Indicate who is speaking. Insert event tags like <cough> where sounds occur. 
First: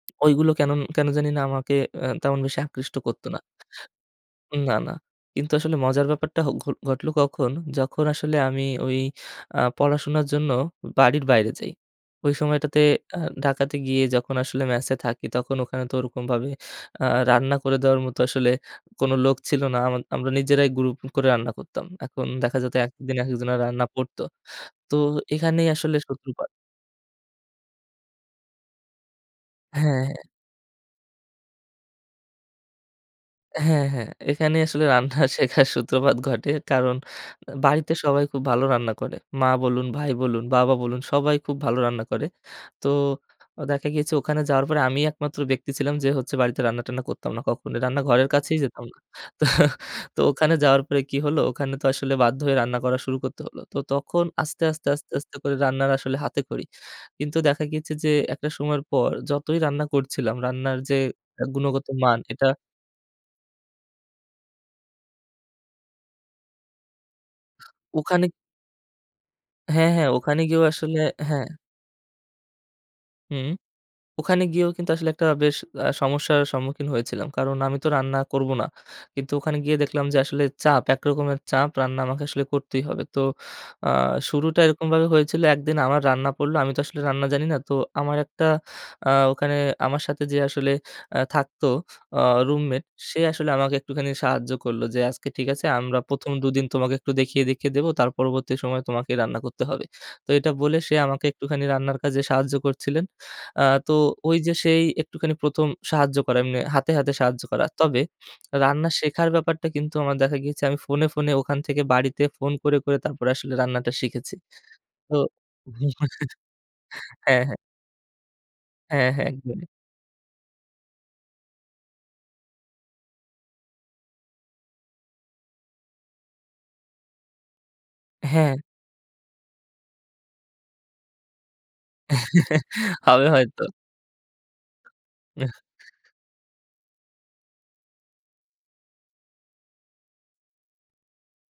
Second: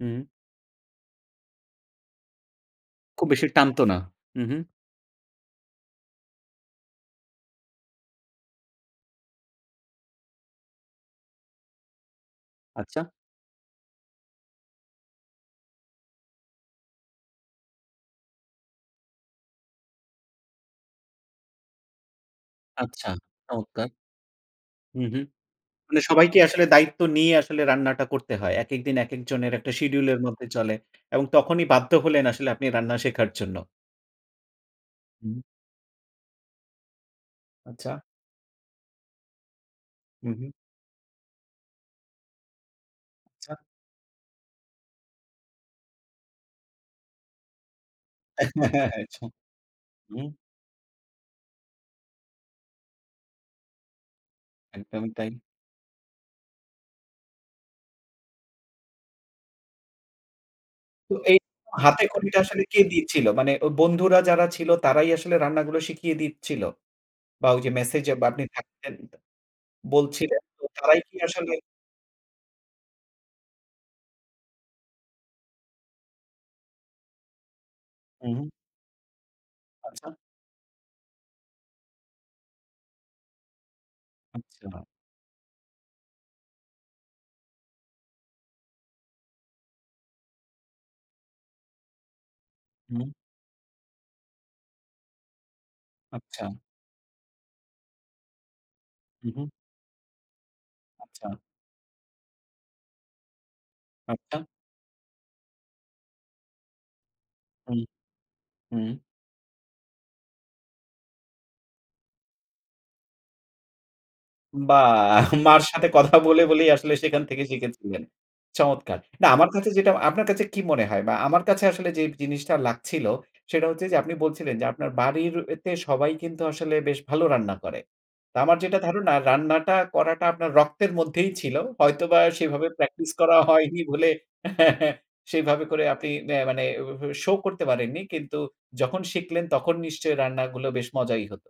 Speaker 1: হুম।
Speaker 2: ওইগুলো কেনন কেনো জানিনা আমাকে আ তেমন বেশি আকৃষ্ট করতো
Speaker 1: খুব
Speaker 2: না।
Speaker 1: বেশি টানতো না। উ হু।
Speaker 2: উম না, না। কিন্তু আসলে মজার ব্যাপারটা ঘ ঘটলো কখন, যখন আসলে আমি ওই আ পড়াশোনার জন্য বাড়ির বাইরে যাই। ওই সময়টাতে
Speaker 1: আচ্ছা।
Speaker 2: আ ঢাকাতে গিয়ে যখন আসলে ম্যাসে থাকি, তখন ওখানে তো ওরকমভাবে আ রান্না করে দেওয়ার মতো আসলে কোনো লোক ছিল না। আমা আমরা নিজেরাই গ্রুপ করে রান্না করতাম। এখন দেখা যেত একেক
Speaker 1: আচ্ছা।
Speaker 2: দিন একেকজনের রান্না
Speaker 1: চমৎকার।
Speaker 2: পড়তো। তো
Speaker 1: হুম, হু।
Speaker 2: এখানেই আসলে
Speaker 1: মানে সবাইকে
Speaker 2: সূত্রপাত।
Speaker 1: আসলে দায়িত্ব নিয়েই আসলে রান্নাটা করতে হয়। একেক দিন একেক জনের একটা
Speaker 2: হ্যাঁ,
Speaker 1: শিডিউলের
Speaker 2: হ্যাঁ।
Speaker 1: মধ্যে চলে এবং তখনই বাধ্য হলেন আসলে আপনি রান্না শেখার জন্য।
Speaker 2: হ্যাঁ, হ্যাঁ। এখানেই আসলে রান্না
Speaker 1: হুম।
Speaker 2: শেখার সূত্রপাত ঘটে। কারণ বাড়িতে
Speaker 1: আচ্ছা।
Speaker 2: সবাই খুব ভালো রান্না করে। মা বলুন, ভাই
Speaker 1: হু,
Speaker 2: বলুন,
Speaker 1: হু।
Speaker 2: বাবা বলুন, সবাই খুব ভালো রান্না করে। তো
Speaker 1: আচ্ছা।
Speaker 2: আ দেখা গিয়েছে ওখানে যাওয়ার পরে আমিই একমাত্র ব্যক্তি ছিলাম যে হচ্ছে বাড়িতে রান্না-টান্না করতাম না কখনোই। রান্নাঘরের কাছেই যেতাম না।
Speaker 1: <chuckles>
Speaker 2: তো তো
Speaker 1: হুম।
Speaker 2: ওখানে যাওয়ার পরে কী হলো, ওখানে তো আসলে বাধ্য হয়ে রান্না করা শুরু করতে হলো। তো তখন আস্তে, আস্তে,
Speaker 1: একদম
Speaker 2: আস্তে,
Speaker 1: তাই।
Speaker 2: আস্তে করে রান্নার আসলে হাতেখড়ি। কিন্তু দেখা গিয়েছে যে একটা সময়ের পর যতই রান্না করছিলাম, রান্নার যে
Speaker 1: তো এই
Speaker 2: আ গুণগত
Speaker 1: হাতে
Speaker 2: মান
Speaker 1: খড়িটা
Speaker 2: এটা
Speaker 1: আসলে কে দিচ্ছিল? মানে অ বন্ধুরা যারা ছিল, তারাই আসলে রান্নাগুলো শিখিয়ে দিচ্ছিল? বা ওই যে ম্যাসে যে বা
Speaker 2: ওখানে
Speaker 1: আপনি থাকতেন
Speaker 2: হ্যাঁ, হ্যাঁ।
Speaker 1: বলছিলেন,
Speaker 2: ওখানে
Speaker 1: তো
Speaker 2: গিয়েও আসলে
Speaker 1: তারাই কি
Speaker 2: হ্যাঁ।
Speaker 1: আসলে
Speaker 2: হুম। ওখানে গিয়েও কিন্তু আসলে একটা বেশ আ সমস্যার সম্মুখীন হয়েছিলাম। কারণ আমি তো রান্না
Speaker 1: উ হু।
Speaker 2: করব না। কিন্তু ওখানে গিয়ে দেখলাম
Speaker 1: আচ্ছা।
Speaker 2: যে আসলে চাপ, একরকমের চাপ রান্না আমাকে আসলে করতেই হবে। তো আ শুরুটা
Speaker 1: আচ্ছা।
Speaker 2: এরকমভাবে হয়েছিল, এক দিন আমার রান্না পড়ল। আমি তো আসলে রান্না জানি না। তো আমার একটা আ ওখানে আমার সাথে যে আসলে আ থাকতো আ রুমমেট,
Speaker 1: হুম।
Speaker 2: সে আসলে আমাকে একটুখানি সাহায্য করলো যে, "আজকে ঠিক আছে, আমরা ১ম
Speaker 1: আচ্ছা।
Speaker 2: দু দিন তোমাকে একটু দেখিয়ে, দেখিয়ে দেব, তার পরবর্তী সময়ে তোমাকেই
Speaker 1: হু,
Speaker 2: রান্না
Speaker 1: হু।
Speaker 2: করতে হবে।" তো এটা বলে সে আমাকে
Speaker 1: আচ্ছা।
Speaker 2: একটুখানি রান্নার কাজে সাহায্য করছিলেন। আ তো ওই
Speaker 1: আচ্ছা।
Speaker 2: যে সেই একটুখানি ১ম সাহায্য করে এম্নে হাতে, হাতে সাহায্য করা।
Speaker 1: হুম,
Speaker 2: তবে রান্না
Speaker 1: হুম।
Speaker 2: শেখার ব্যাপারটা কিন্তু আমার দেখা গিয়েছে আমি ফোনে, ফোনে ওখান থেকে বাড়িতে ফোন করে, করে তারপরে আসলে রান্নাটা শিখেছি। তো
Speaker 1: বাহ্! মার সাথে কথা বলে, বলেই আসলে
Speaker 2: <chuckles>
Speaker 1: সেখান থেকে
Speaker 2: হ্যাঁ, হ্যাঁ।
Speaker 1: শিখেছিলেন। চমৎকার।
Speaker 2: হ্যাঁ,
Speaker 1: না,
Speaker 2: হ্যাঁ।
Speaker 1: আমার
Speaker 2: একদমই
Speaker 1: কাছে যেটা, আপনার কাছে কি মনে হয়? বা আমার কাছে আসলে যেই জিনিসটা লাগছিল, সেটা হচ্ছে যে আপনি বলছিলেন যে আপনার বাড়ির তে সবাই কিন্তু আসলে বেশ ভালো রান্না করে। তো
Speaker 2: হ্যাঁ।
Speaker 1: আমার যেটা ধারণা, রান্নাটা করাটা আপনার রক্তের মধ্যেই ছিল। হয়তোবা
Speaker 2: <chuckles>
Speaker 1: সেভাবে প্র্যাকটিস
Speaker 2: হবে
Speaker 1: করা
Speaker 2: হয়তো।
Speaker 1: হয়নি বলে <chuckles>
Speaker 2: এহ
Speaker 1: সেভাবে করে আপনি অ্যা মানে ওভাবে শো করতে পারেননি। কিন্তু যখন শিখলেন, তখন নিশ্চয়ই রান্নাগুলো বেশ মজাই হতো?